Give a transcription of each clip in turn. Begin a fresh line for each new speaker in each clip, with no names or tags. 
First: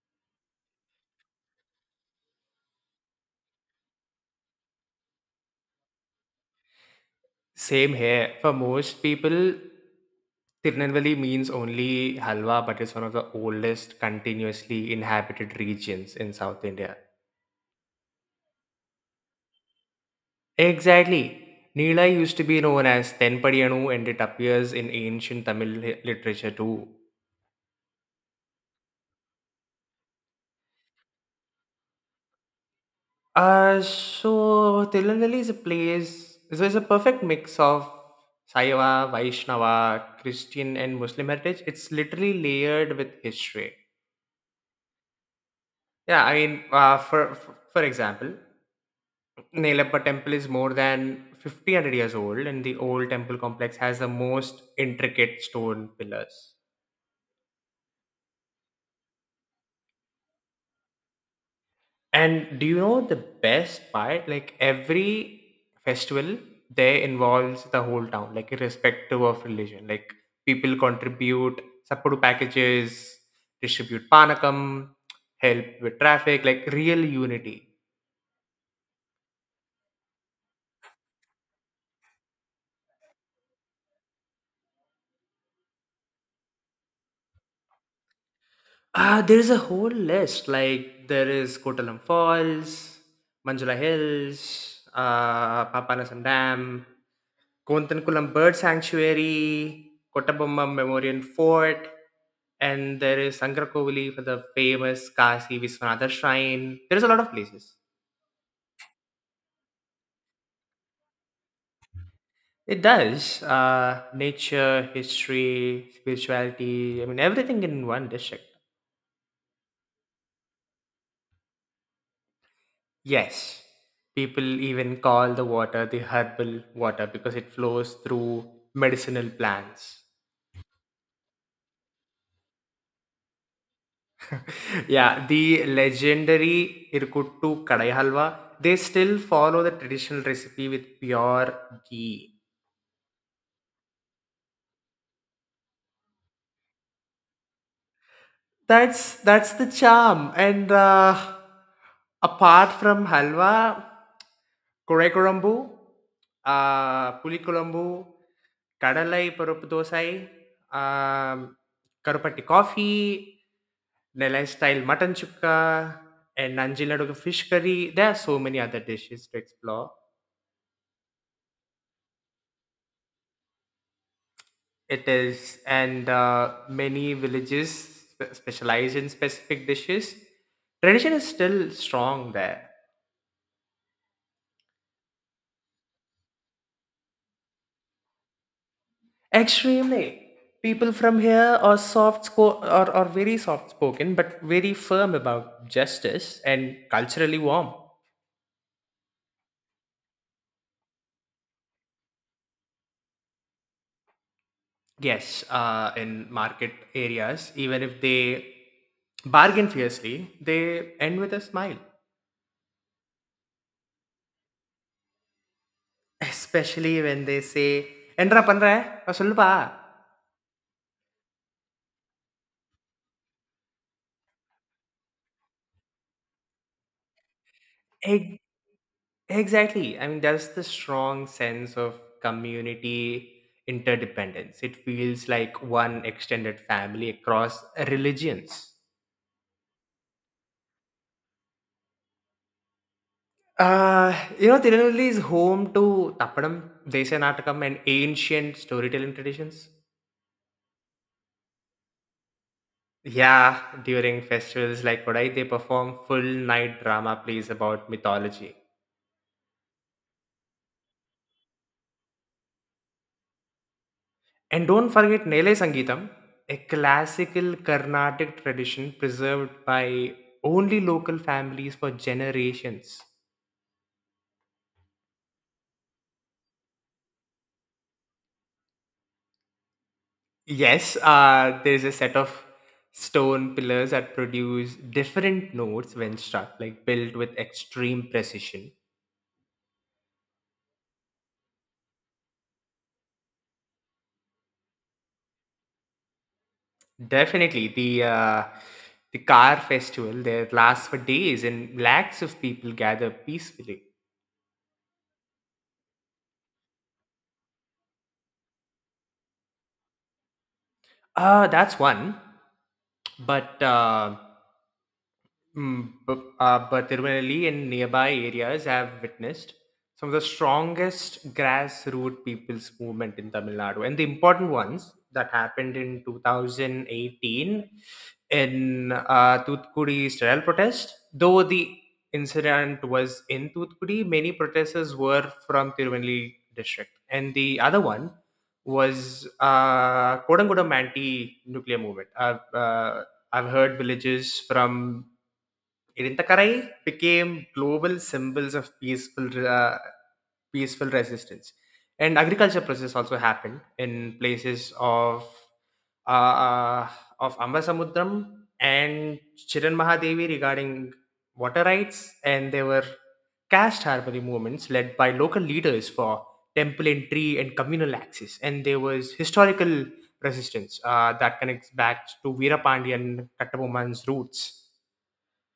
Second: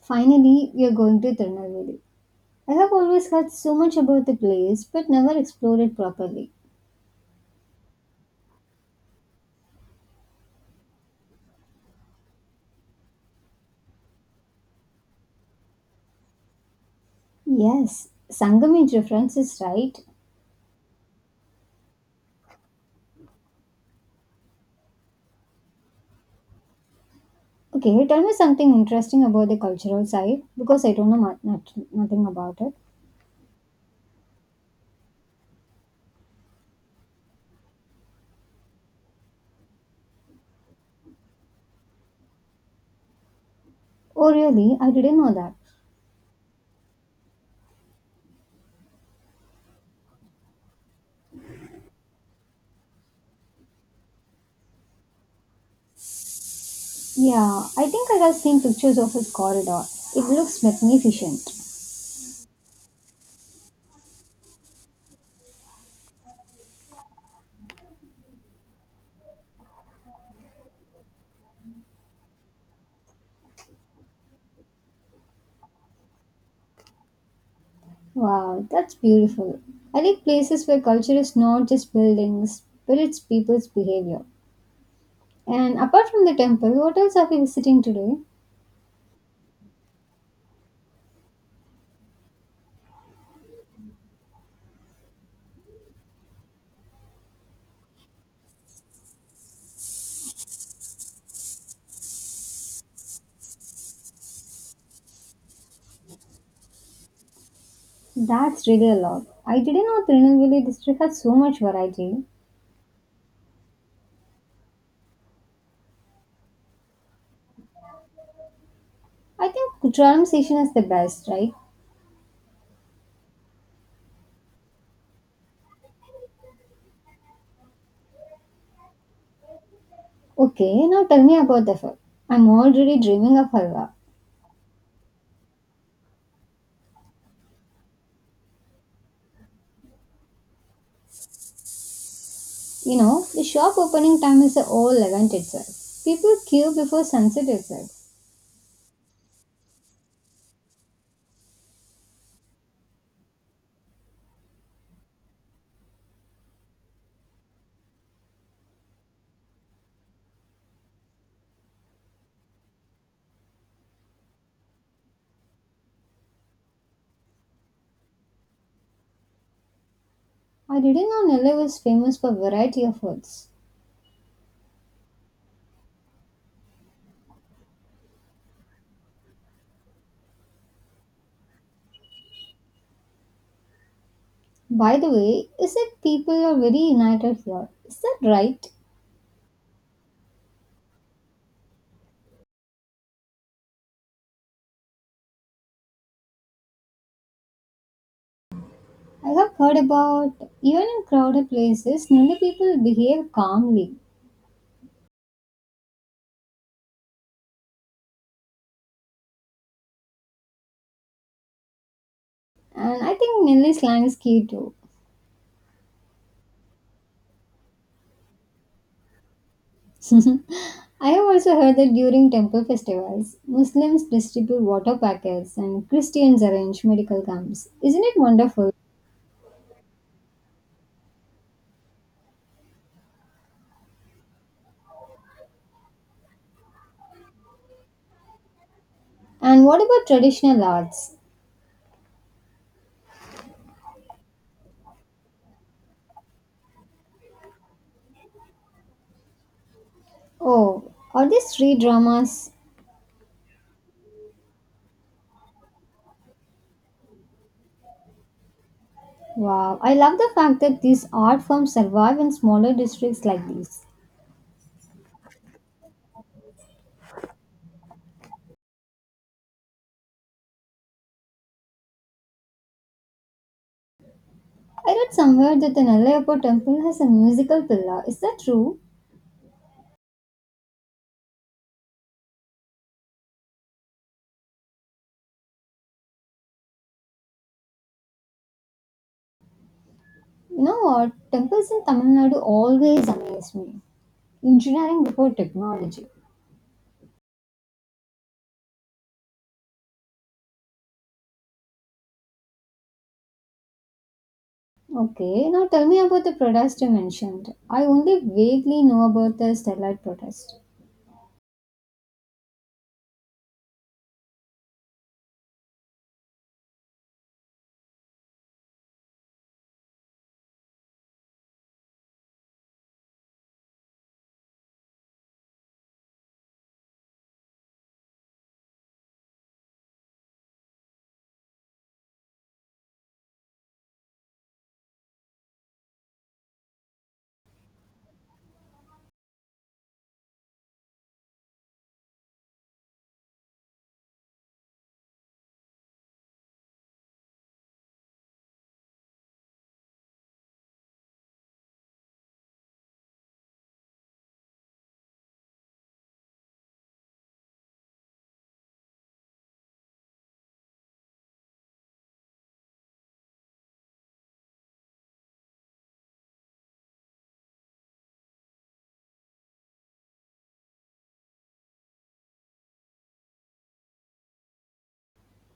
Finally, we are going to Tirunelveli. I have always heard so much about the place but never explored it properly.
Same here. For most people, Tirunelveli means only halwa, but it's one of the oldest continuously inhabited regions in South India.
Yes, Sangam's reference is right.
Exactly. Nila used to be known as Tenpadiyanu and it appears in ancient Tamil literature too.
Okay, tell me something interesting about the cultural side because I don't know nothing about it.
So Tirunelveli is a place, so it's a perfect mix of Saiva, Vaishnava, Christian and Muslim heritage. It's literally layered with history.
Oh, really? I didn't know that.
Yeah, I mean, for example, Nilappa temple is more than 50 years old and the old temple complex has the most intricate stone pillars.
Yeah, I think I have seen pictures of its corridor. It looks magnificent.
And do you know the best part? Like every festival there involves the whole town, like irrespective of religion. Like people contribute support packages, distribute panakam, help with traffic, like real unity.
Wow, that's beautiful. I like places where culture is not just buildings, but it's people's behavior. And apart from the temple, what else are we visiting today?
There is a whole list. Like there is Kottalam Falls, Manjula Hills, Papanasam Dam, Kulam Bird Sanctuary, Kottabomma Memorial Fort, and there is Sankrakovali for the famous Kasi Viswanatha Shrine. There is a lot of places.
That's really a lot. I didn't know Tirunelveli district had so much variety.
It does. Nature, history, spirituality. I mean, everything in one district.
I think Kutralam station is the best, right?
Yes, people even call the water the herbal water because it flows through medicinal plants.
Okay, now tell me about the food. I'm already dreaming of halwa.
Yeah, the legendary Irkuttu Kadai Halwa, they still follow the traditional recipe with pure ghee.
You know, the shop opening time is a all event itself. People queue before sunset itself.
That's the charm. And apart from halwa, kore kurambu, puli kulambu, kadalai parupu dosai, um, karupatti coffee, Nellai style mutton chukka, and Nanjiladuga fish curry. There are so many other dishes to explore.
I didn't know Nellore was famous for variety of foods.
It is, and many villages specialize in specific dishes. Tradition is still strong there.
By the way, is it people are very united here? Is that right?
Extremely. People from here are soft sco- or are very soft spoken, but very firm about justice and culturally warm.
I have heard about even in crowded places, Nelly people behave calmly,
Yes, in market areas, even if they bargain fiercely, they end with a smile.
and I think Nelly slang is key too.
Especially when they say, "Enra panra, சொல்லுப்பா."
I have also heard that during temple festivals, Muslims distribute water packets and Christians arrange medical camps. Isn't it wonderful?
Exactly. I mean, there's the strong sense of community interdependence. It feels like one extended family across religions.
And what about traditional arts?
You know, Tirunelveli is home to Tappadam, Desanatakam, and ancient storytelling traditions.
Oh, are these street dramas?
Yeah, during festivals like Kodai, they perform full night drama plays about mythology.
Wow, I love the fact that these art forms survive in smaller districts like these.
And don't forget Nele Sangeetam, a classical Carnatic tradition preserved by only local families for generations.
I read somewhere that the Nallayappa temple has a musical pillar. Is that true?
Yes, there's a set of stone pillars that produce different notes when struck, like built with extreme precision.
No, temples in Tamil Nadu always amaze me. Engineering before technology.
Definitely, the car festival there lasts for days, and lakhs of people gather peacefully.
Okay, now tell me about the protest you mentioned. I only vaguely know about the Stellar protest.
That's one. But uh, but Tirunelli and nearby areas have witnessed some of the strongest grassroots people's movement in Tamil Nadu. And the important ones that happened in 2018 in Thoothukudi sterile protest, though the incident was in Thoothukudi, many protesters were from Tirunelli district. And the other one was Kodangudam anti-nuclear movement. I've heard villages from Irinthakarai became global symbols of peaceful, peaceful resistance, and agriculture process also happened in places uh, uh, of Ambasamudram and Chiran Mahadevi regarding water rights, and there were caste harmony movements led by local leaders for temple entry and communal access, and there was historical resistance that connects back to Veera Pandya and Kattaboman's roots.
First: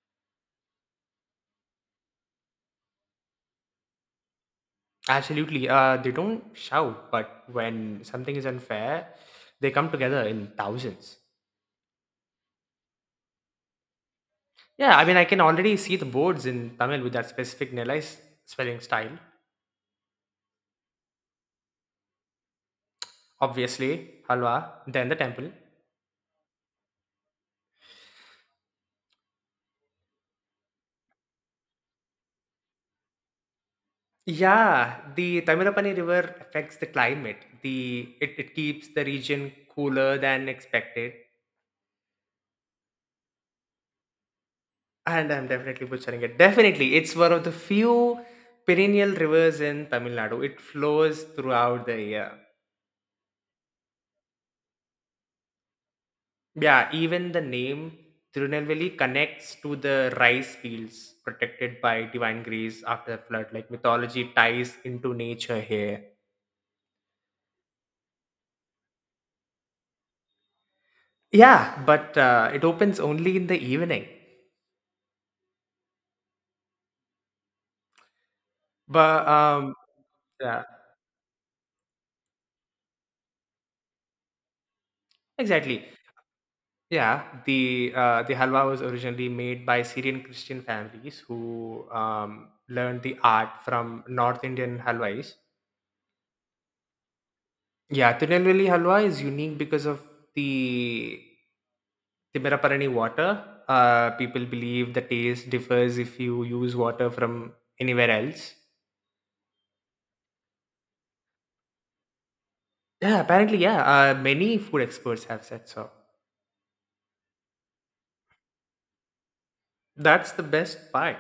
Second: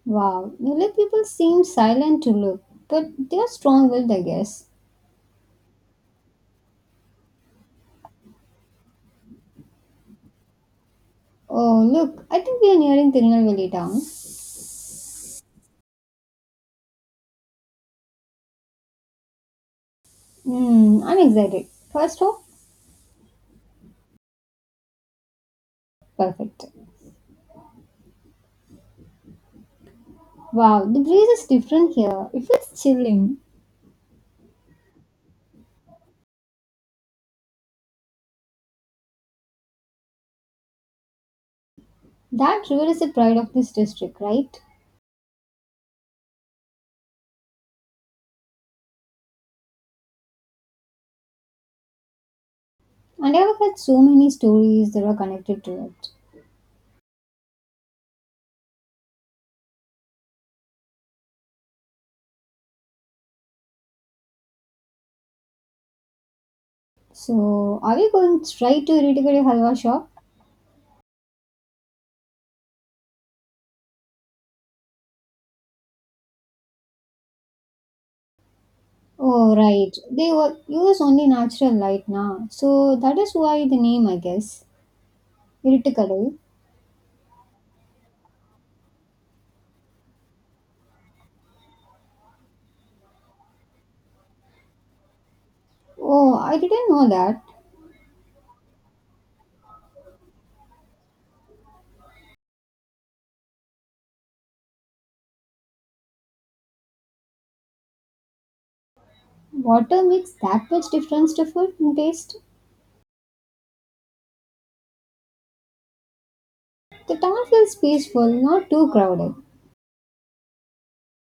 Wow, Nulak people seem silent to look, but they are strong willed, I guess.
Absolutely. They don't shout, but when something is unfair, they come together in thousands.
Oh, look, I think we are nearing Tirunelveli town.
Yeah, I mean, I can already see the boards in Tamil with that specific Nellai spelling style.
Hmm, I'm excited. First hope,
Obviously, Halwa, then the temple.
perfect. Wow, the breeze is different here. It feels chilling.
Yeah, the Tamirapani River affects the climate. It keeps the region cooler than expected.
That river is the pride of this district, right?
And I'm definitely butchering it. Definitely, it's one of the few perennial rivers in Tamil Nadu. It flows throughout the year.
And I've heard so many stories that are connected to it.
Yeah, even the name Tirunelveli connects to the rice fields protected by divine grace after the flood. Like mythology ties into nature here.
So, are we going straight to Irritabadi Halwa shop?
Yeah, but it opens only in the evening. But
Oh, right.
yeah,
Use only natural light now. So, that is why the name, I guess.
exactly.
Irritakadai.
Yeah, the halwa was originally made by Syrian Christian families who learned the art from North Indian halwais.
Oh, I didn't know that.
Yeah, Tirunelveli halwa is unique because of the Timiraparani water. People believe the taste differs if you use water from anywhere else.
Water makes that much difference to food and taste.
Yeah, apparently, yeah. Many food experts have said so.
The town feels peaceful, not too crowded.
That's the best part.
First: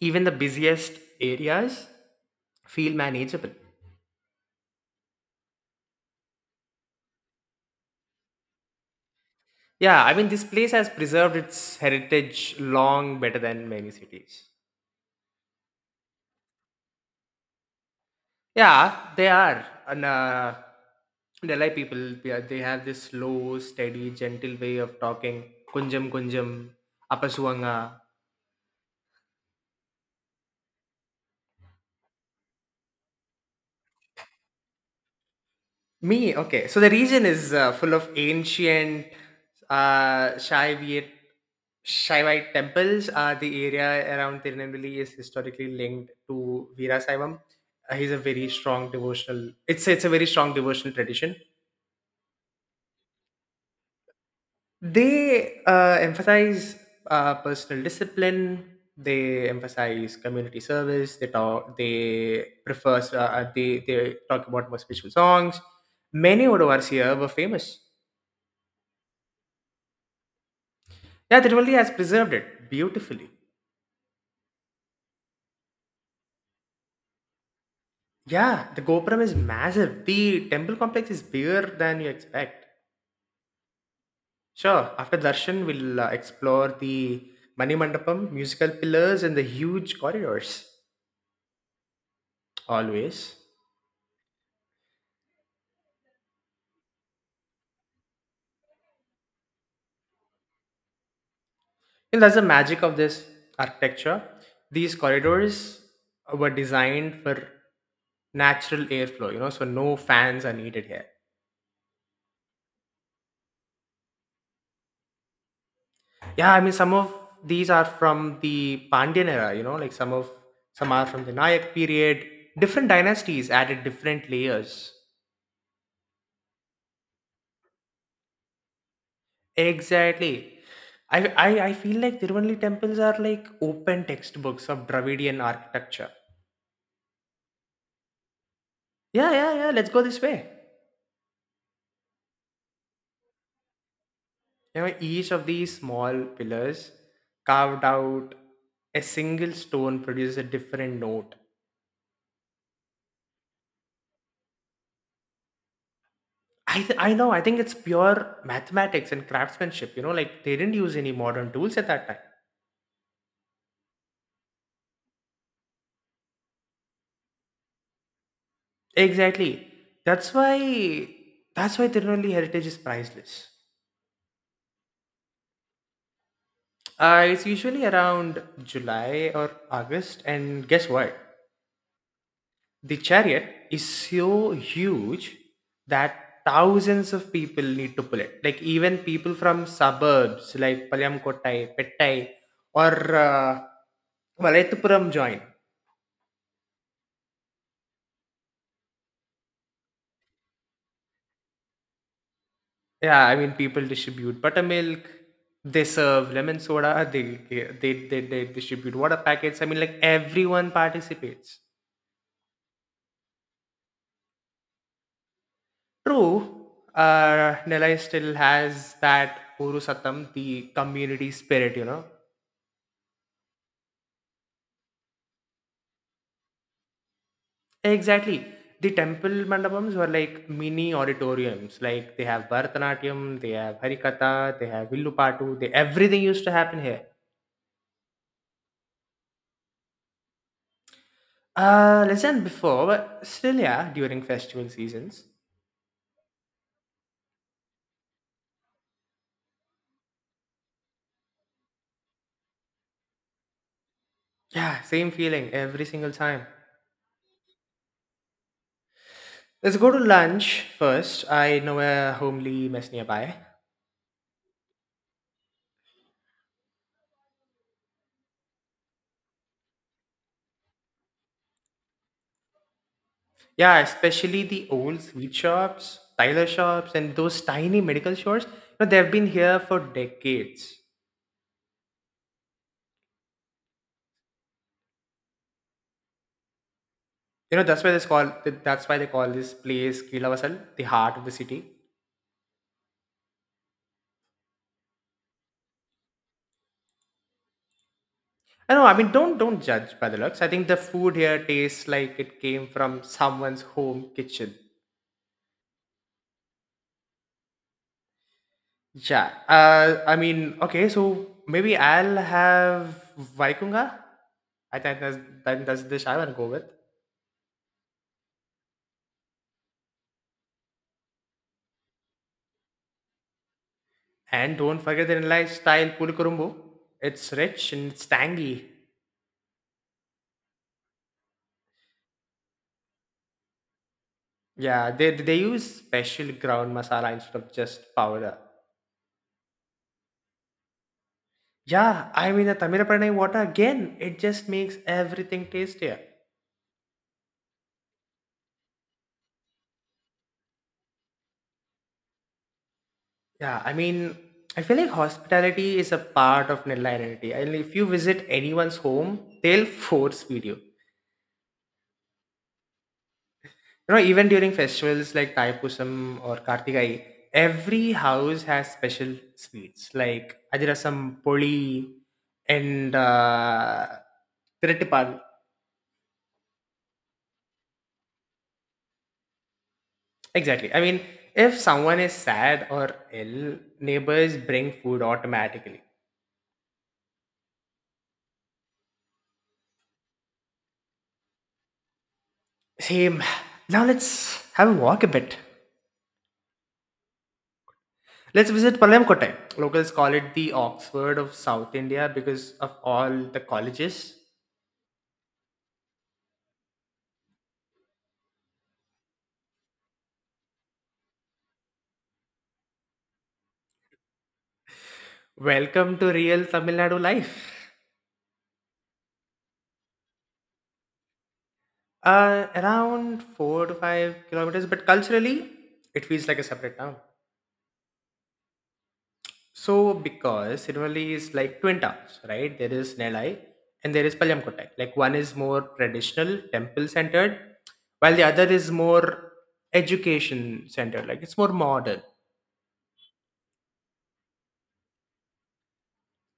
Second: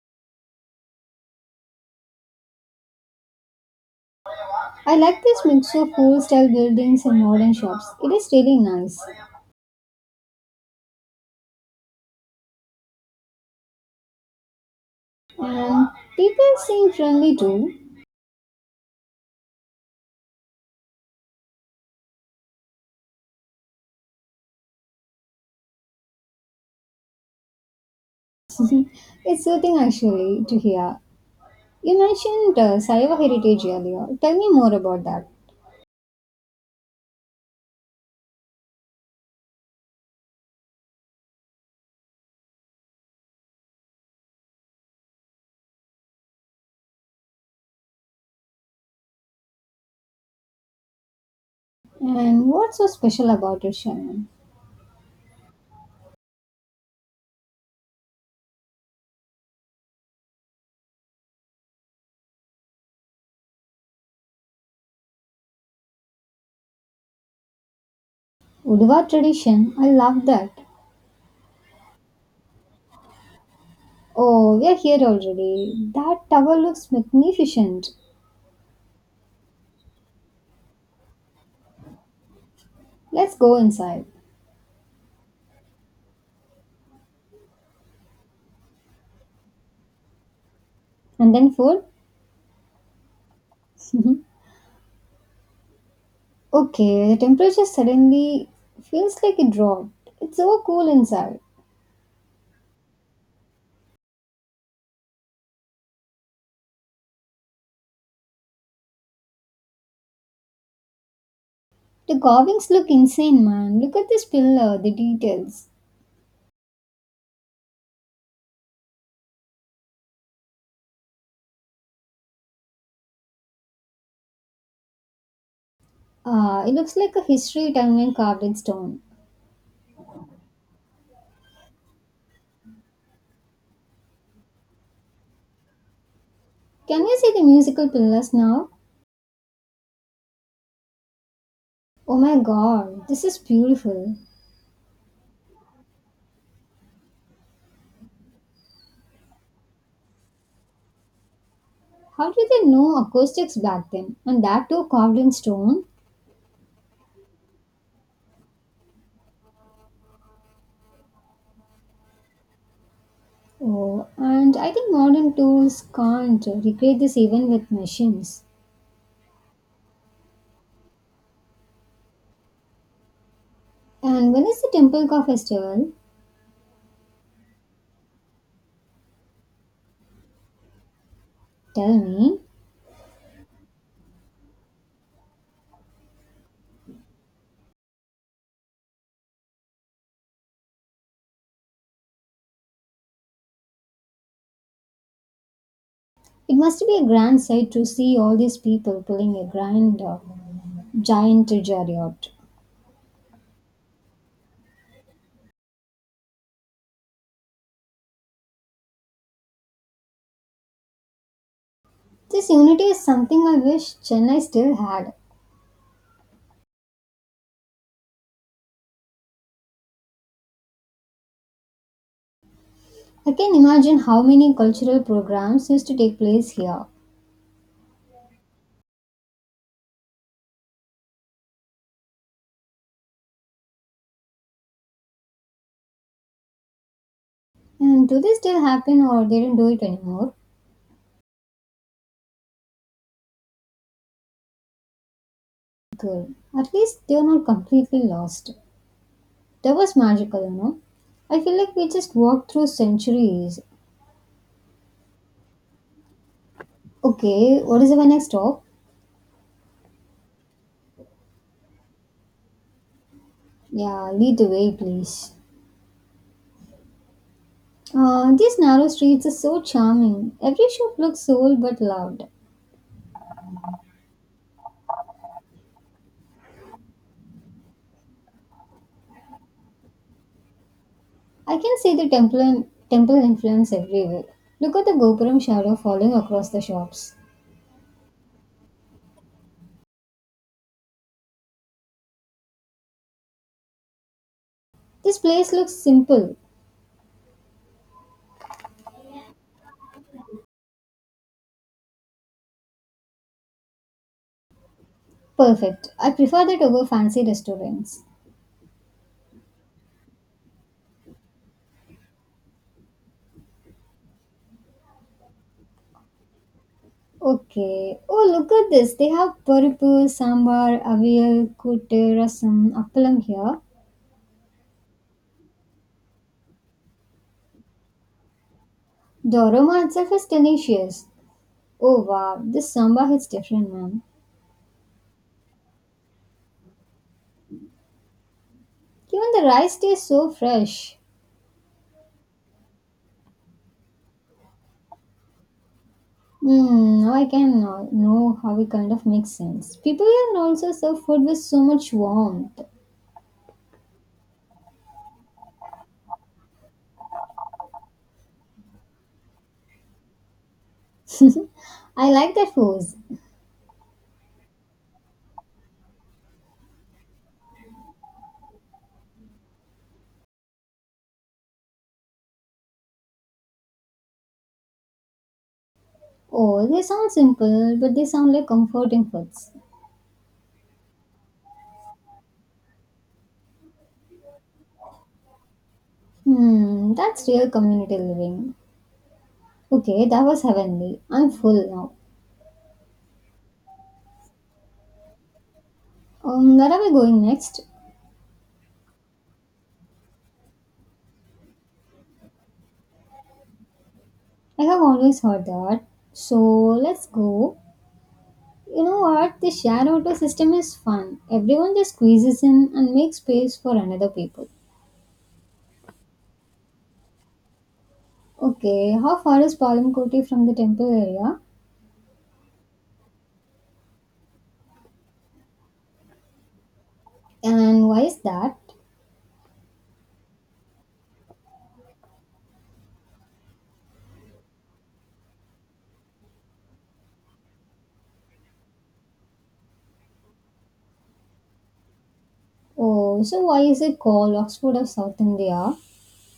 Even the busiest areas feel manageable.
I like this mix of old style buildings and modern shops. It is really nice.
Yeah, I mean, this place has preserved its heritage long better than many cities.
And people seem friendly too.
Yeah, they are. And Delhi people, they have this slow, steady, gentle way of talking. Kunjam Kunjam, Apasuanga.
Mhm. It's soothing actually to hear. You mentioned Saiva heritage earlier. Tell me more about that.
Me, okay. So the region is full of ancient uh, Shaivite, Shaivite temples. The area around Tirunelveli is historically linked to Veera Saivam. He's a very strong devotional. It's a very strong devotional tradition.
And what's so special about it, Shannon?
They emphasize personal discipline. They emphasize community service. They prefer, they talk about more spiritual songs. Many odovars here were famous.
Uduva tradition, I love that.
Yeah, Tiruvallur has preserved it beautifully.
Oh, we are here already. That tower looks magnificent.
Yeah, the gopuram is massive. The temple complex is bigger than you expect.
Let's go inside.
Sure, after darshan we'll explore the mani mandapam, musical pillars, and the huge corridors.
And then food?
Always.
Mhm. Okay, the temperature suddenly feels like it dropped. It's so cool inside.
And that's the magic of this architecture. These corridors were designed for natural airflow, you know, so no fans are needed here.
The carvings look insane, man. Look at this pillar, the details.
Yeah, I mean, some of these are from the Pandyan era, you know, like some are from the Nayak period. Different dynasties added different layers.
Ah, it looks like a history timeline carved in stone.
Exactly. I feel like Tiruvannali temples are like open textbooks of Dravidian architecture.
Can you see the musical pillars now?
Yeah. Let's go this way.
Oh my god, this is beautiful.
You know, each of these small pillars carved out a single stone produces a different note.
How did they know acoustics back then? And that too carved in stone?
I know, I think it's pure mathematics and craftsmanship. You know, like they didn't use any modern tools at that time.
Oh, and I think modern tools can't recreate this even with machines.
Exactly. That's why that's why Tirunelli heritage is priceless.
And when is the Temple Car Festival?
It's usually around July or August, and guess what?
Tell me.
The chariot is so huge that thousands of people need to pull it. Like even people from suburbs like Palyamkottai, Pettai, or Valaithupuram join.
It must be a grand sight to see all these people pulling a grand giant chariot.
Yeah, I mean people distribute buttermilk. They serve lemon soda. They distribute water packets. I mean like everyone participates.
This unity is something I wish Chennai still had.
True, Nellai still has that Purusatam, the community spirit, you know.
I can imagine how many cultural programs used to take place here.
Exactly. The temple mandapams were like mini auditoriums. Like they have Bharatanatyam, they have Harikatha, they have Villupattu, they everything used to happen here.
And do they still happen or they don't do it anymore?
Less than before, but still yeah, during festival seasons.
Good. At least they are not completely lost. That was magical, you know. I feel like we just walked through centuries.
Yeah, same feeling every single time.
Okay, what is our next stop?
Let's go to lunch first. I know a homely mess nearby.
Yeah, lead the way, please. These narrow streets are so charming. Every shop looks old but loved.
Yeah, especially the old sweet shops, tailor shops, and those tiny medical stores. You know, they've been here for decades.
I can see the temple and temple influence everywhere. Look at the Gopuram shadow falling across the shops.
You know, that's why they call this place Kilavasal, the heart of the city.
This place looks simple.
I know. I mean, don't judge by the looks. I think the food here tastes like it came from someone's home kitchen.
Perfect. I prefer that over fancy restaurants.
Yeah. I mean, okay. So maybe I'll have Vaikunga. I think that's, that, that's the dish I want to go with.
Okay. Oh, look at this. They have paripu, sambar, avial, koote, rasam, appalam here.
And don't forget the Nilai style pulkurumbu. It's rich and it's tangy.
The aroma itself is delicious. Oh, wow. This sambar hits different, man.
Yeah, they use special ground masala instead of just powder.
Even the rice tastes so fresh.
Yeah, I mean the Tamilapranai water again, it just makes everything tastier.
Hmm, now I can know how it kind of makes sense. People here also serve food with so much warmth.
Yeah, I mean I feel like hospitality is a part of Nella identity. And if you visit anyone's home, they'll force feed you.
I like that foods.
You know, even during festivals like Taipusam or Kartikai, every house has special sweets like Adirasam, Poli, and Tiritipal.
Oh, they sound simple, but they sound like comforting foods.
Exactly. I mean, if someone is sad or ill, neighbors bring food automatically.
Hmm, that's real community living. Okay, that was heavenly. I'm full now.
Same. Now let's have a walk a bit.
Where are we going next?
Let's visit Palayamkottai. Locals call it the Oxford of South India because of all the colleges.
I have always heard that. So let's go. You know what? The share auto system is fun. Everyone just squeezes in and makes space for another people.
Welcome to real Tamil Nadu life.
Okay, how far is Palamkoti from the temple area?
Around 4 to 5 kilometers, but culturally, it feels like a separate town.
And why is that?
So, because Tiruvalley is like twin towns, right? There is Nellai and there is Palayamkottai. Like one is more traditional, temple centered, while the other is more education centered. Like it's more modern.
Oh, so why is it called Oxford of South India?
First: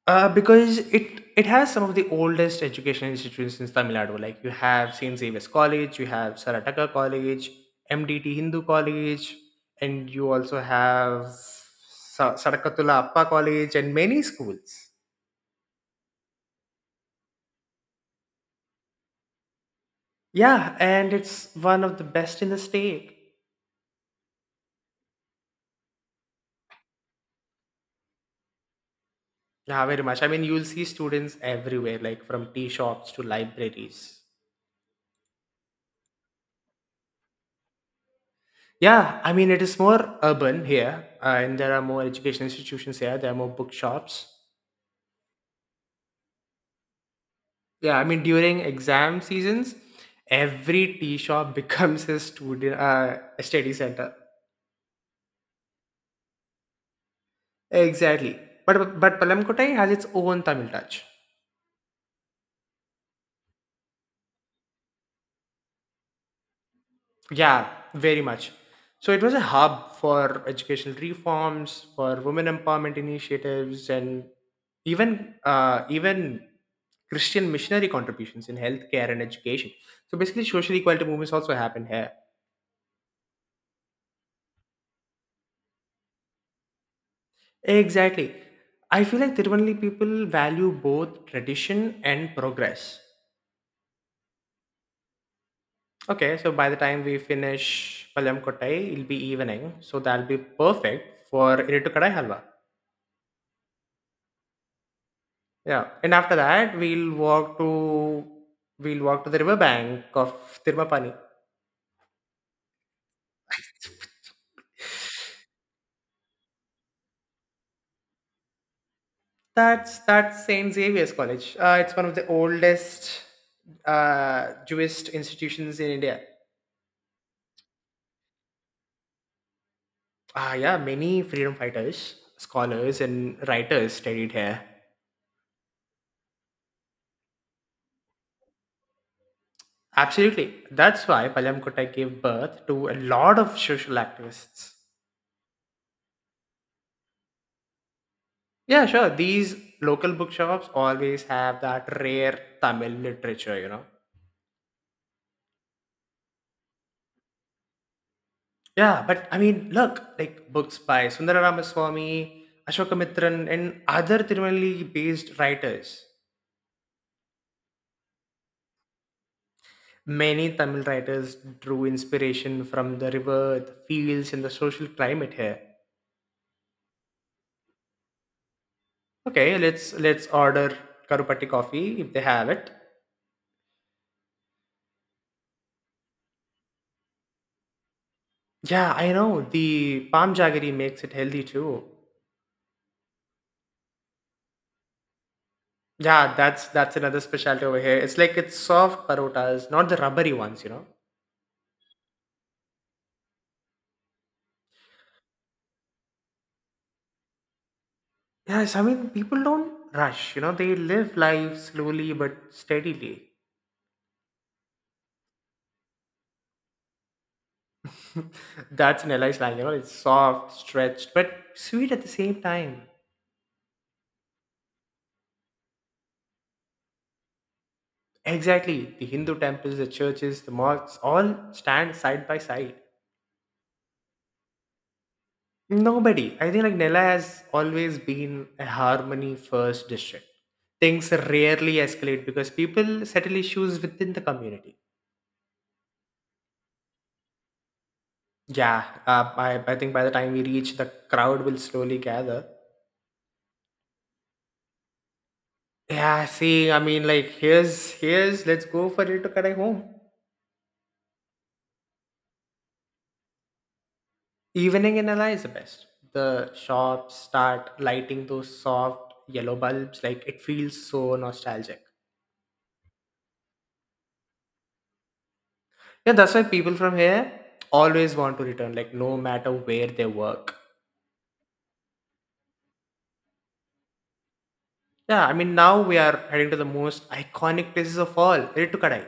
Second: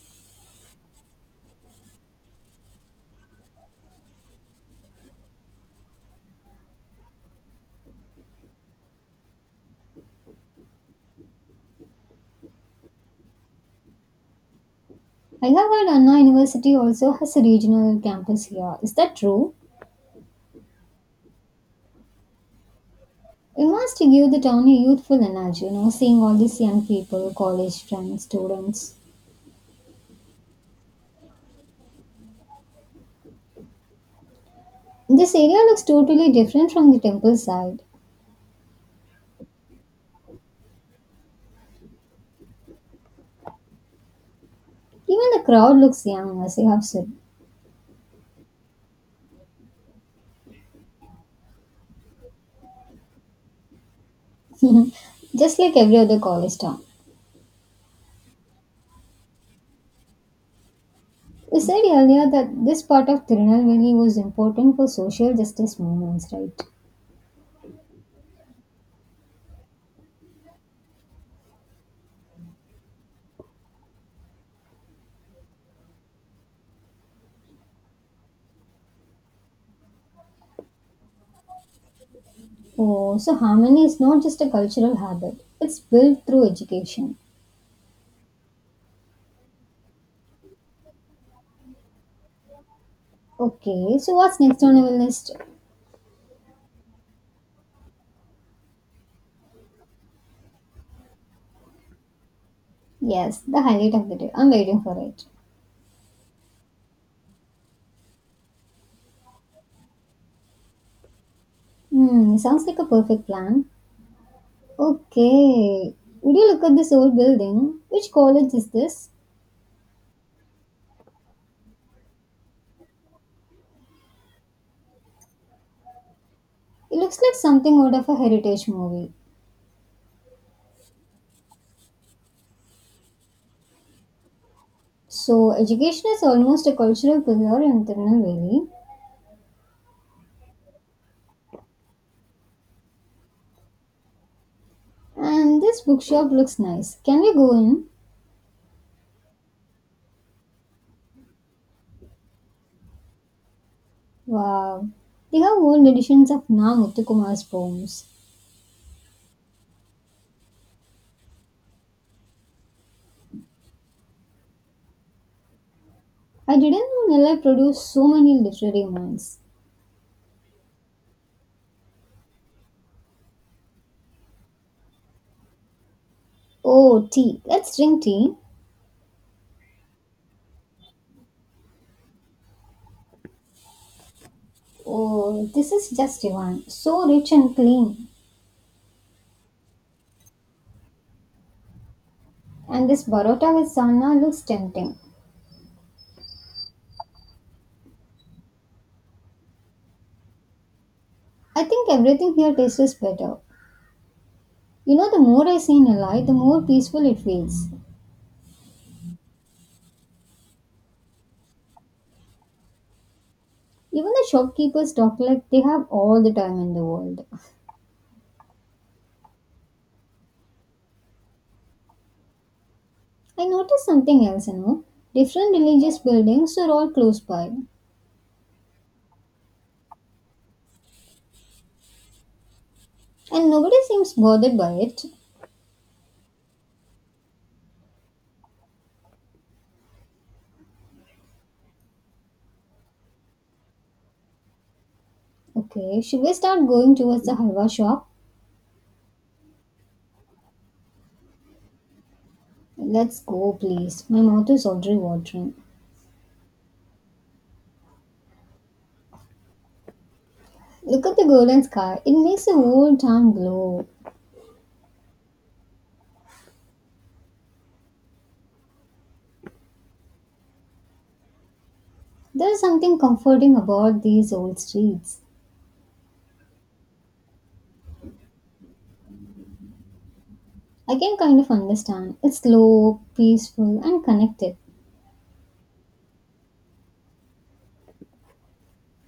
Because it has some of the oldest educational institutions in Tamil Nadu. Like you have Saint Xavier's College, you have Sarataka College, MDT Hindu College, and you also have Sarakatula Appa College, and many schools.
I have heard Anna University also has a regional campus here. Is that true?
Yeah, and it's one of the best in the state.
It must give the town a youthful energy, you know, seeing all these young people, college friends, students.
Yeah, very much. I mean, you'll see students everywhere, like from tea shops to libraries.
This area looks totally different from the temple side.
Yeah, I mean, it is more urban here, and there are more education institutions here. There are more bookshops.
Even the crowd looks young, as you have said.
Yeah, I mean during exam seasons, every tea shop becomes a student a study center.
Just like every other college town.
Exactly. But Palamkottai has its own Tamil touch.
We said earlier that this part of Tirunelveli was important for social justice movements, right?
Yeah, very much. So it was a hub for educational reforms, for women empowerment initiatives, and even Christian missionary contributions in healthcare and education. So basically, social equality movements also happen here.
Oh, so harmony is not just a cultural habit, it's built through education.
Exactly. I feel like Tiruvannali people value both tradition and progress.
Okay, so what's next on our list?
Okay, so by the time we finish Palyam Kottai, it'll be evening, so that'll be perfect for Iritu Kadai Halwa.
Yes, the highlight of the day. I'm waiting for it.
Yeah, and after that, we'll walk to the river bank of Tirumapani.
Hmm, sounds like a perfect plan. Okay, would you look at this old building? Which college is this?
That's Saint Xavier's College. It's one of the oldest Jewish institutions in India.
It looks like something out of a heritage movie.
Yeah, many freedom fighters, scholars, and writers studied here.
So, education is almost a cultural pillar in Tirunelveli.
Absolutely. That's why Palyamkottai gave birth to a lot of social activists.
And this bookshop looks nice. Can we go in?
Yeah, sure. These local bookshops always have that rare Tamil literature, you know.
Wow, they have old editions of Na Muthukumar's poems.
Yeah, but look, books by Sundara Ramaswamy, Ashokamitran, and other Tirumali based writers.
I didn't know Nellai produced so many literary minds.
Many Tamil writers drew inspiration from the river, the fields, and the social climate here.
Oh, tea. Let's drink tea.
Okay, let's order Karupatti coffee if they have it.
Oh, this is just divine. So rich and clean.
Yeah, I know. The palm jaggery makes it healthy too.
And this parotta with sana looks tempting.
Yeah, that's another specialty over here. It's soft parotas, not the rubbery ones, you know.
I think everything here tastes better. You know, the more I see Nilai, the more peaceful it feels.
Yes, I mean people don't rush, they live life slowly but steadily.
Even the shopkeepers talk like they have all the time in the world.
That's an LI slang, it's soft, stretched, but sweet at the same time.
I noticed something else, you know. Different religious buildings are all close by,
Exactly. The Hindu temples, the churches, the mosques all stand side by side.
and nobody seems bothered by it.
Nobody. I think Nella has always been a harmony first district. Things rarely escalate because people settle issues within the community.
Okay, should we start going towards the halwa shop?
Yeah, I think by the time we reach, the crowd will slowly gather.
Let's go, please. My mouth is already watering.
Yeah, see, let's go for it to correct home.
Look at the golden sky. It makes the whole town glow.
Evening in Nella is the best. The shops start lighting those soft yellow bulbs. Like, it feels so nostalgic.
There's something comforting about these old streets.
Yeah, that's why people from here always want to return, like no matter where they work.
I can kind of understand. It's slow, peaceful, and connected.
Yeah, I mean now we are heading to the most iconic places of all, Kadai.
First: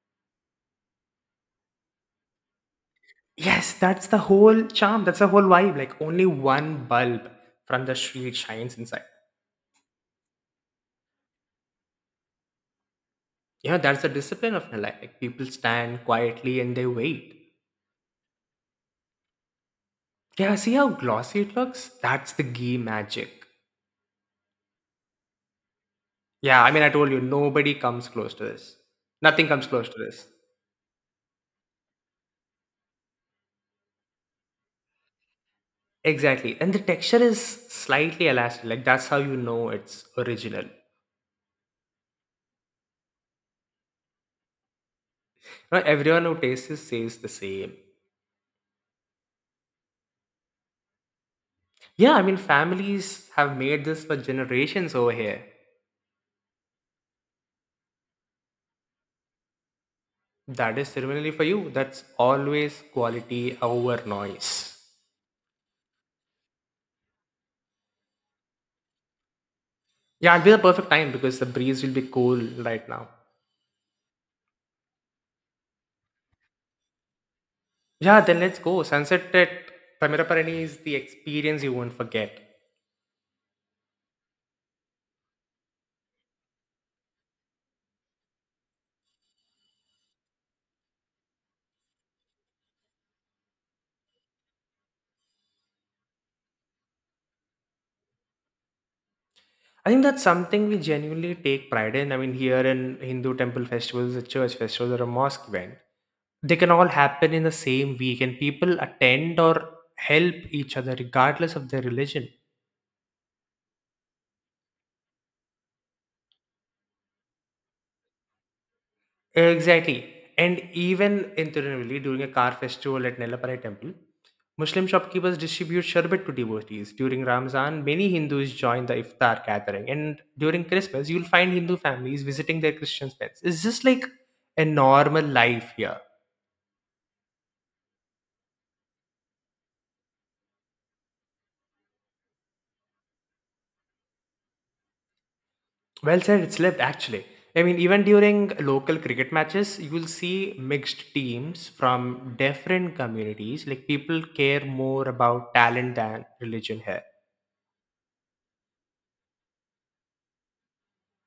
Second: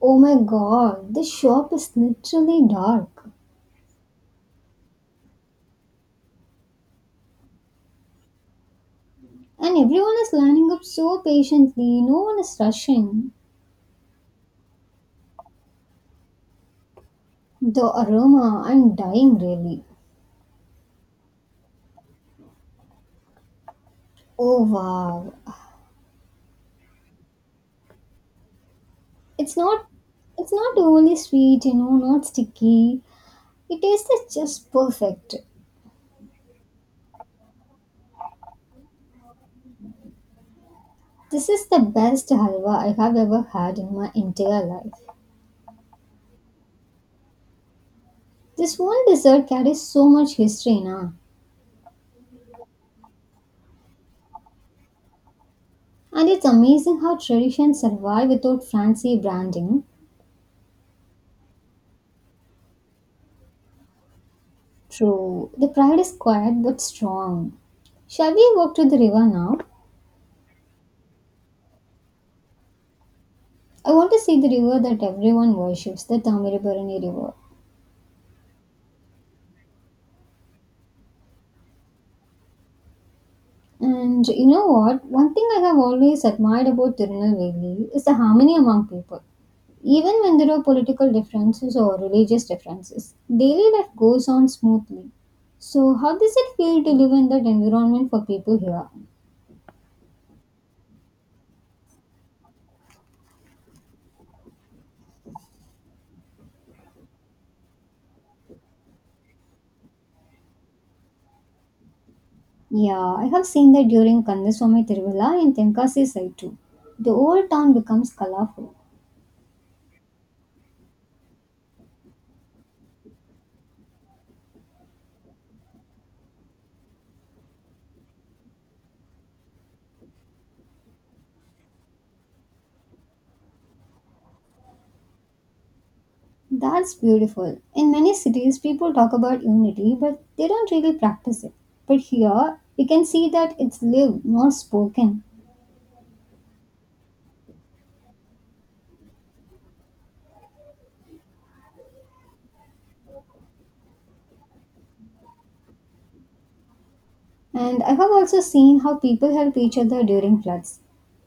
Oh my god, this shop is literally dark.
Yes, that's the whole charm. That's the whole vibe. Like only one bulb from the street shines inside.
And everyone is lining up so patiently, no one is rushing.
Yeah, that's the discipline of Nilai. Like people stand quietly and they wait.
The aroma, I'm dying really.
Yeah, see how glossy it looks? That's the ghee magic.
Oh wow.
Yeah, I mean I told you nobody comes close to this. Nothing
It's
comes
not
close to this.
it's not overly sweet, you know, not sticky. It tastes just perfect.
Exactly. And the texture is slightly elastic. Like that's how you know it's original.
This is the best halwa I have ever had in my entire life.
Not everyone who tastes it says the same.
This one dessert carries so much history na,
Yeah, I mean families have made this for generations over here.
and it's amazing how traditions survive without fancy branding.
That is similarly for you. That's always quality over noise.
True, the pride is quiet but strong. Shall we walk to the river now?
Yeah, it'll be the perfect time because the breeze will be cool right now.
I want to see the river that everyone worships, the Tamirabarani River.
Yeah, then let's go. Sunset at Tamiraparani is the experience you won't forget.
And you know what? One thing I have always admired about Tirunelveli is the harmony among people. Even when there are political differences or religious differences, daily life goes on smoothly. So, how does it feel to live in that environment for people here?
I think that's something we genuinely take pride in. I mean, here in Hindu temple festivals, a church festival, or a mosque event, they can all happen in the same week, and people attend or help each other regardless of their religion.
Yeah, I have seen that during Kandaswamy Tiruvalla in Tenkasi side too. The old town becomes colorful.
Exactly. And even in Tirunelveli, during a car festival at Nellaparai temple, Muslim shopkeepers distribute sherbet to devotees. During Ramzan, many Hindus join the iftar gathering. And during Christmas, you'll find Hindu families visiting their Christian friends. It's just like a normal life here.
That's beautiful. In many cities, people talk about unity, but they don't really practice it. But here, we can see that it's lived, not spoken.
Well said, it's lived actually. I mean, even during local cricket matches, you will see mixed teams from different communities. Like, people care more about talent than religion here.
And I have also seen how people help each other during floods.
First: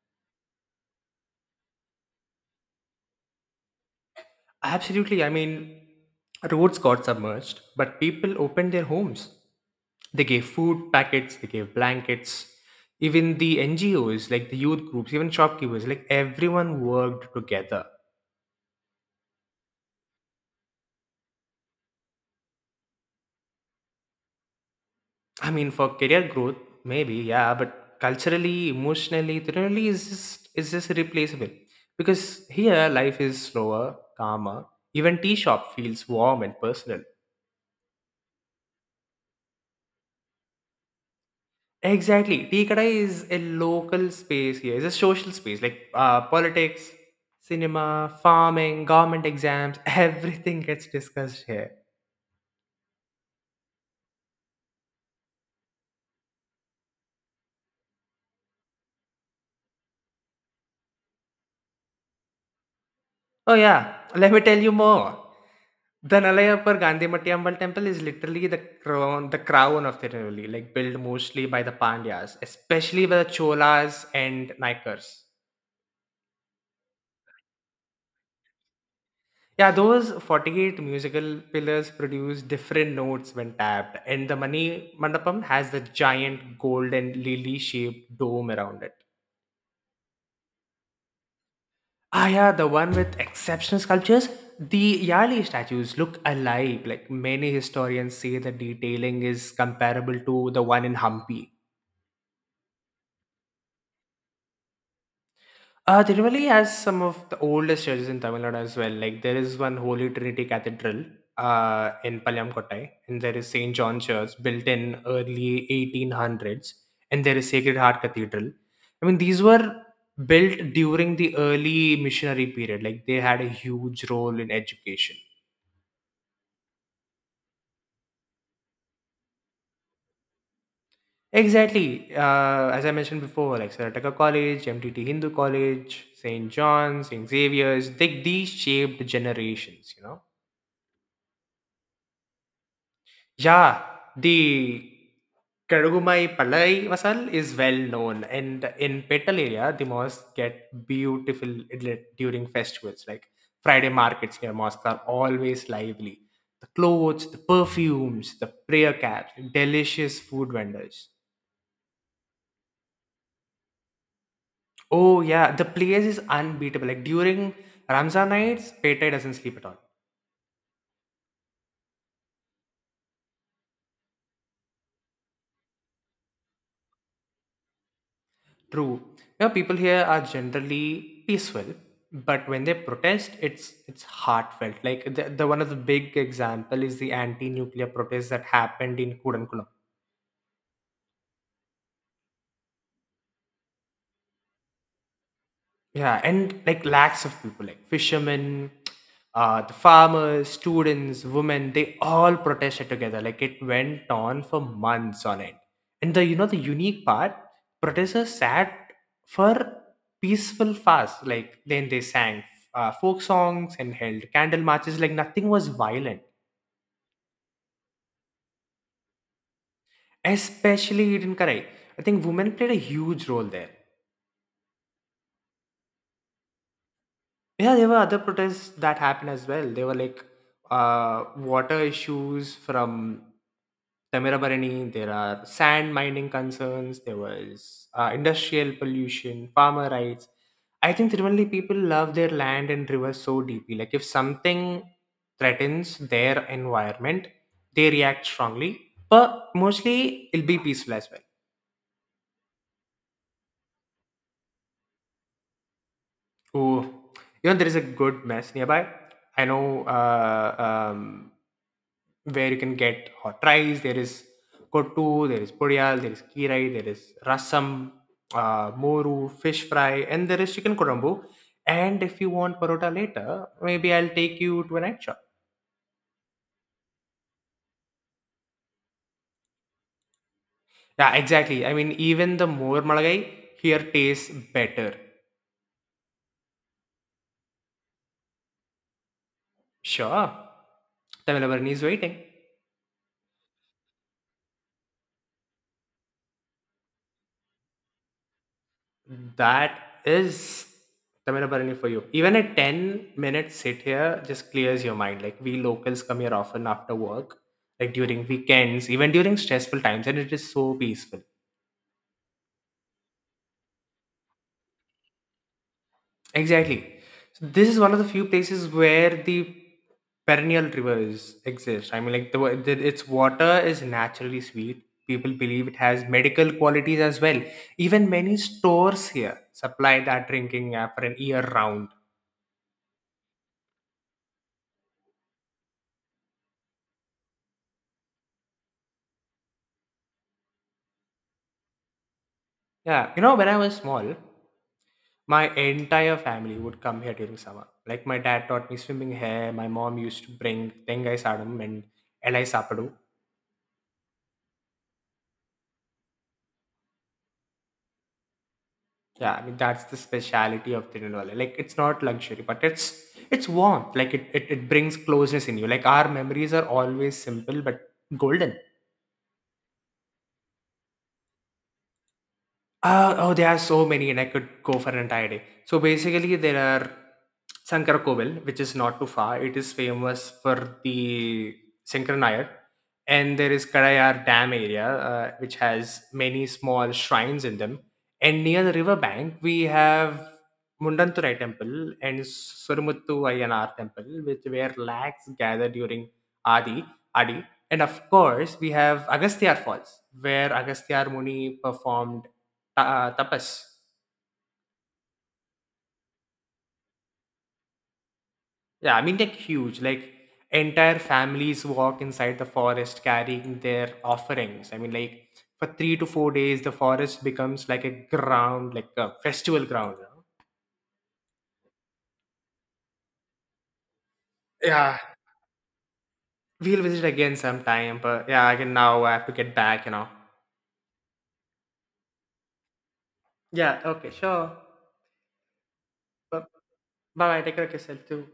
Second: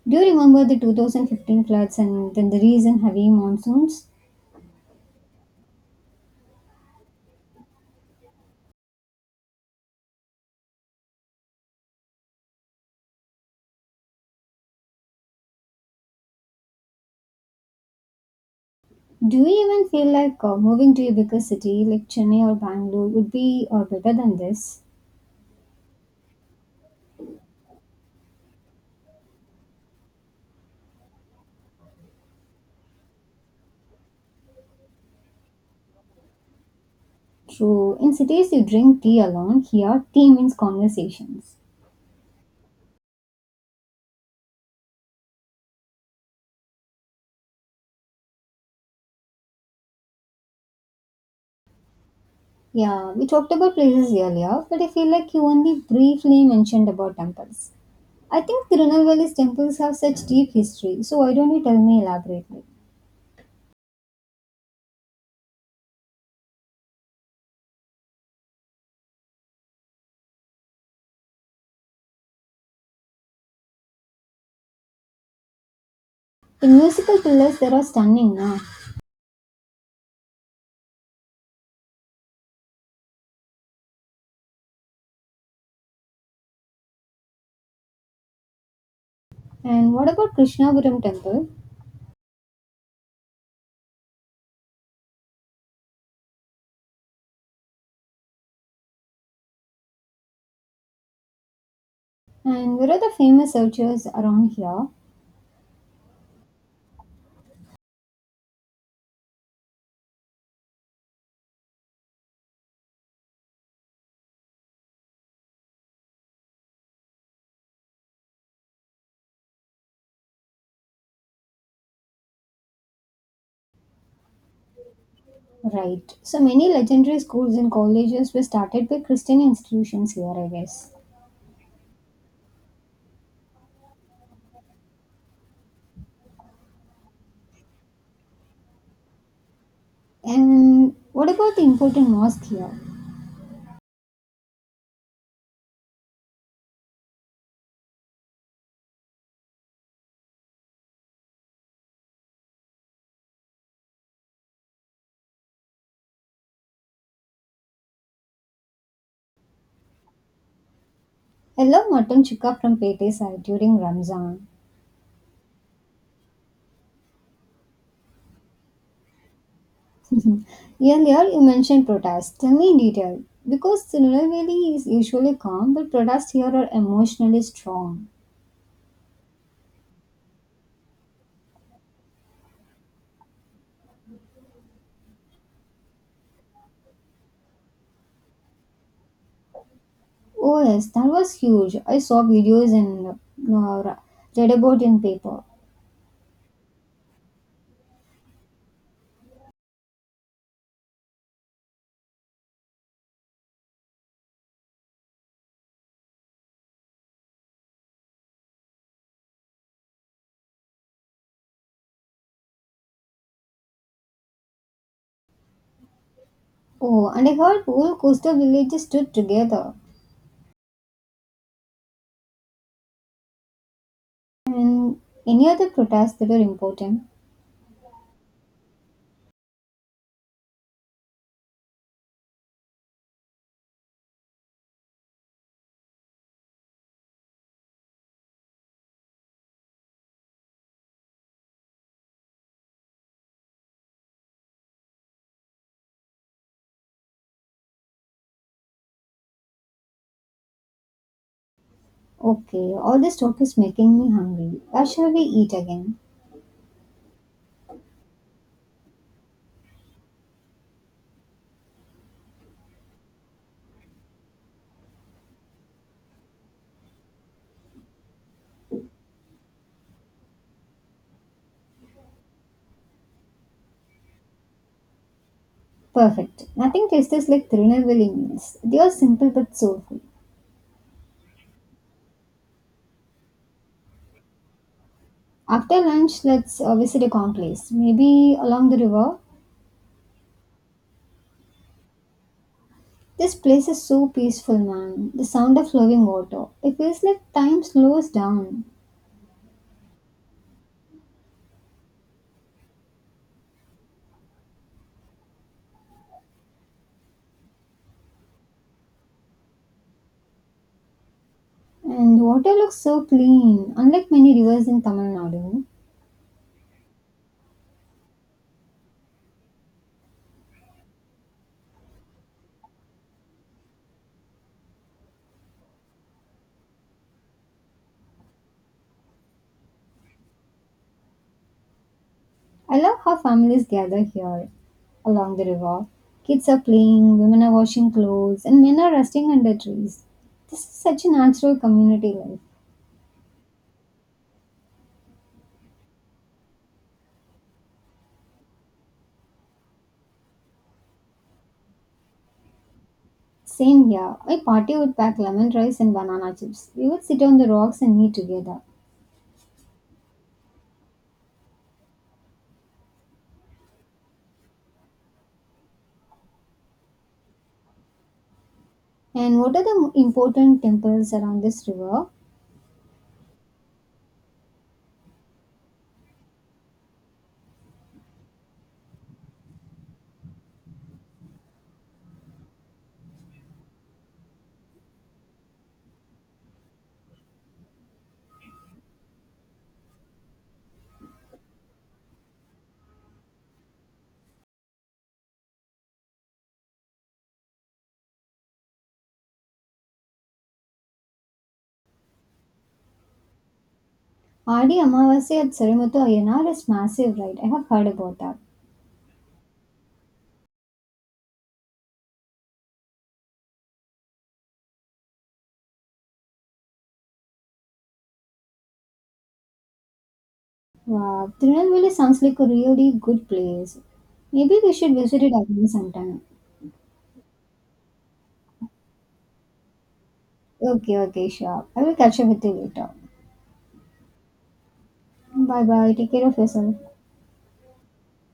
Do you remember the 2015 floods and then the recent heavy monsoons?
Absolutely. I mean, roads got submerged, but people opened their homes. They gave food packets, they gave blankets. Even the NGOs, like the youth groups, even shopkeepers, like everyone worked together.
Do you even feel like moving to a bigger city like Chennai or Bangalore would be better than this?
I mean, for career growth, maybe, yeah, but culturally, emotionally, generally is just irreplaceable. Because here life is slower, calmer. Even tea shop feels warm and personal.
True. In cities, you drink tea alone. Here, tea means conversations.
Exactly. Tea Kadai is a local space here. It's a social space. Like politics, cinema, farming, government exams, everything gets discussed here.
Yeah, we talked about places earlier, but I feel like you only briefly mentioned about temples. I think Tirunelveli's temples have such deep history, so why don't you tell me elaborately?
Oh yeah. Let me tell you more. The Nalayapur Gandhi Mattiammal temple is literally the crown of Tirunelveli, like built mostly by the Pandyas, especially by the Cholas and Naikars.
The musical pillars there are stunning now.
Yeah, those 48 musical pillars produce different notes when tapped, and the Mani Mandapam has the giant golden lily-shaped dome around it.
And what about Krishnapuram temple?
Yeah, the one with exceptional sculptures. The Yali statues look alive. Like many historians say, the detailing is comparable to the one in Hampi.
And where are the famous churches around here?
Tirumali has some of the oldest churches in Tamil Nadu as well. Like there is one Holy Trinity Cathedral in Palyamkottai, and there is St. John Church built in early 1800s, and there is Sacred Heart Cathedral. I mean, these were built during the early missionary period. Like they had a huge role in education.
Right. So many legendary schools and colleges were started by Christian institutions here, I guess.
Exactly. As I mentioned before, like Sarataka College, MTT Hindu College, St. John's, St. Xavier's, these shaped generations, you know.
And what about the important mosque here?
Yeah, the Karugummai Palai masal is well known, and in Petal area, the mosques get beautiful idli- during festivals. Like Friday markets near mosques are always lively. The clothes, the perfumes, the prayer caps, delicious food vendors.
I love mutton chukka from Pete side during Ramzan.
Oh yeah, the place is unbeatable. Like during Ramzan nights, Petai doesn't sleep at all.
Earlier you mentioned protests. Tell me in detail. Because Tirunelveli is usually calm, but protests here are emotionally strong.
True. You know, people here are generally peaceful, but when they protest, it's heartfelt. Like the one of the big example is the anti-nuclear protest that happened in Kudankulam.
Oh yes, that was huge. I saw videos and uh, read about in paper.
Yeah, and like lakhs of people, like fishermen, the farmers, students, women, they all protested together. Like it went on for months on end. And the you know the unique part, protesters sat for peaceful fast. Like then they sang folk songs and held candle marches. Like nothing was violent,
Oh, and I heard whole coastal villages stood together.
especially in Karai. I think women played a huge role there.
And any other protests that were important?
Yeah, there were other protests that happened as well. There were water issues from Tamirabarani. There are sand mining concerns. There was industrial pollution, farmer rights. I think Tiruvannali people love their land and rivers so deeply. Like if something threatens their environment, they react strongly. But mostly, it'll be peaceful as well.
Okay, all this talk is making me hungry. Where shall we eat again?
Ooh, you know, there is a good mess nearby. I know. Um, where you can get hot rice. There is kottu, there is podiyal, there is kirai, there is rasam, moru, fish fry, and there is chicken kodambu. And if you want parotta later, maybe I'll take you to a night shop.
Perfect. Nothing tastes like Tirunelveli meals. They are simple but soulful.
Yeah, exactly. I mean, even the more malagai here tastes better.
After lunch, let's visit a calm place. Maybe along the river.
Sure. Tamil Varni is waiting.
This place is so peaceful, man. The sound of flowing water. It feels like time slows down.
That is Tamil for you. Even a 10-minute sit here just clears your mind. Like, we locals come here often after work, like during weekends, even during stressful times, and it is so peaceful.
And water looks so clean, unlike many rivers in Tamil Nadu.
Exactly. So this is one of the few places where the perennial rivers exist. I mean, like, the its water is naturally sweet. People believe it has medical qualities as well. Even many stores here supply that drinking app for an year round.
I love how families gather here along the river. Kids are playing, women are washing clothes, and men are resting under trees. This is such a natural community life.
Yeah, you know, when I was small, my entire family would come here during summer. Like my dad taught me swimming here. My mom used to bring tengai sadam and elai sapadu.
Same here. My party would pack lemon rice and banana chips. We would sit on the rocks and eat together.
Yeah, I mean that's the speciality of Tirunelveli. Like it's not luxury, but it's warmth. Like it brings closeness in you. Like our memories are always simple but golden.
And what are the important temples around this river?
Oh, there are so many, and I could go for an entire day. So basically, there are Sankara Kovel, which is not too far. It is famous for the Sankara Nayar. And there is Karayar Dam area, which has many small shrines in them. And near the river bank, we have Mundanturai Temple and Surumuttu Ayyanar Temple, which where lakhs gather during Adi, Adi. And of course, we have Agastya Falls, where Agastya Muni performed Tapas.
Adi Amavasya at Sarimuthu Ayannar is massive, right? I have heard about that.
Yeah, I mean, like huge. Like entire families walk inside the forest carrying their offerings. I mean, like for 3 to 4 days, the forest becomes like a ground, like a festival ground. You know?
Wow, Tirunelveli sounds like a really good place. Maybe we should
Yeah,
visit it again sometime.
we'll visit again sometime. But yeah, again now I have to get back. You know.
Okay, okay, sure. I will catch up with you later.
Yeah. Okay. Sure.
Bye bye. Take care of
Bye.
yourself.
Bye. Take care of yourself too.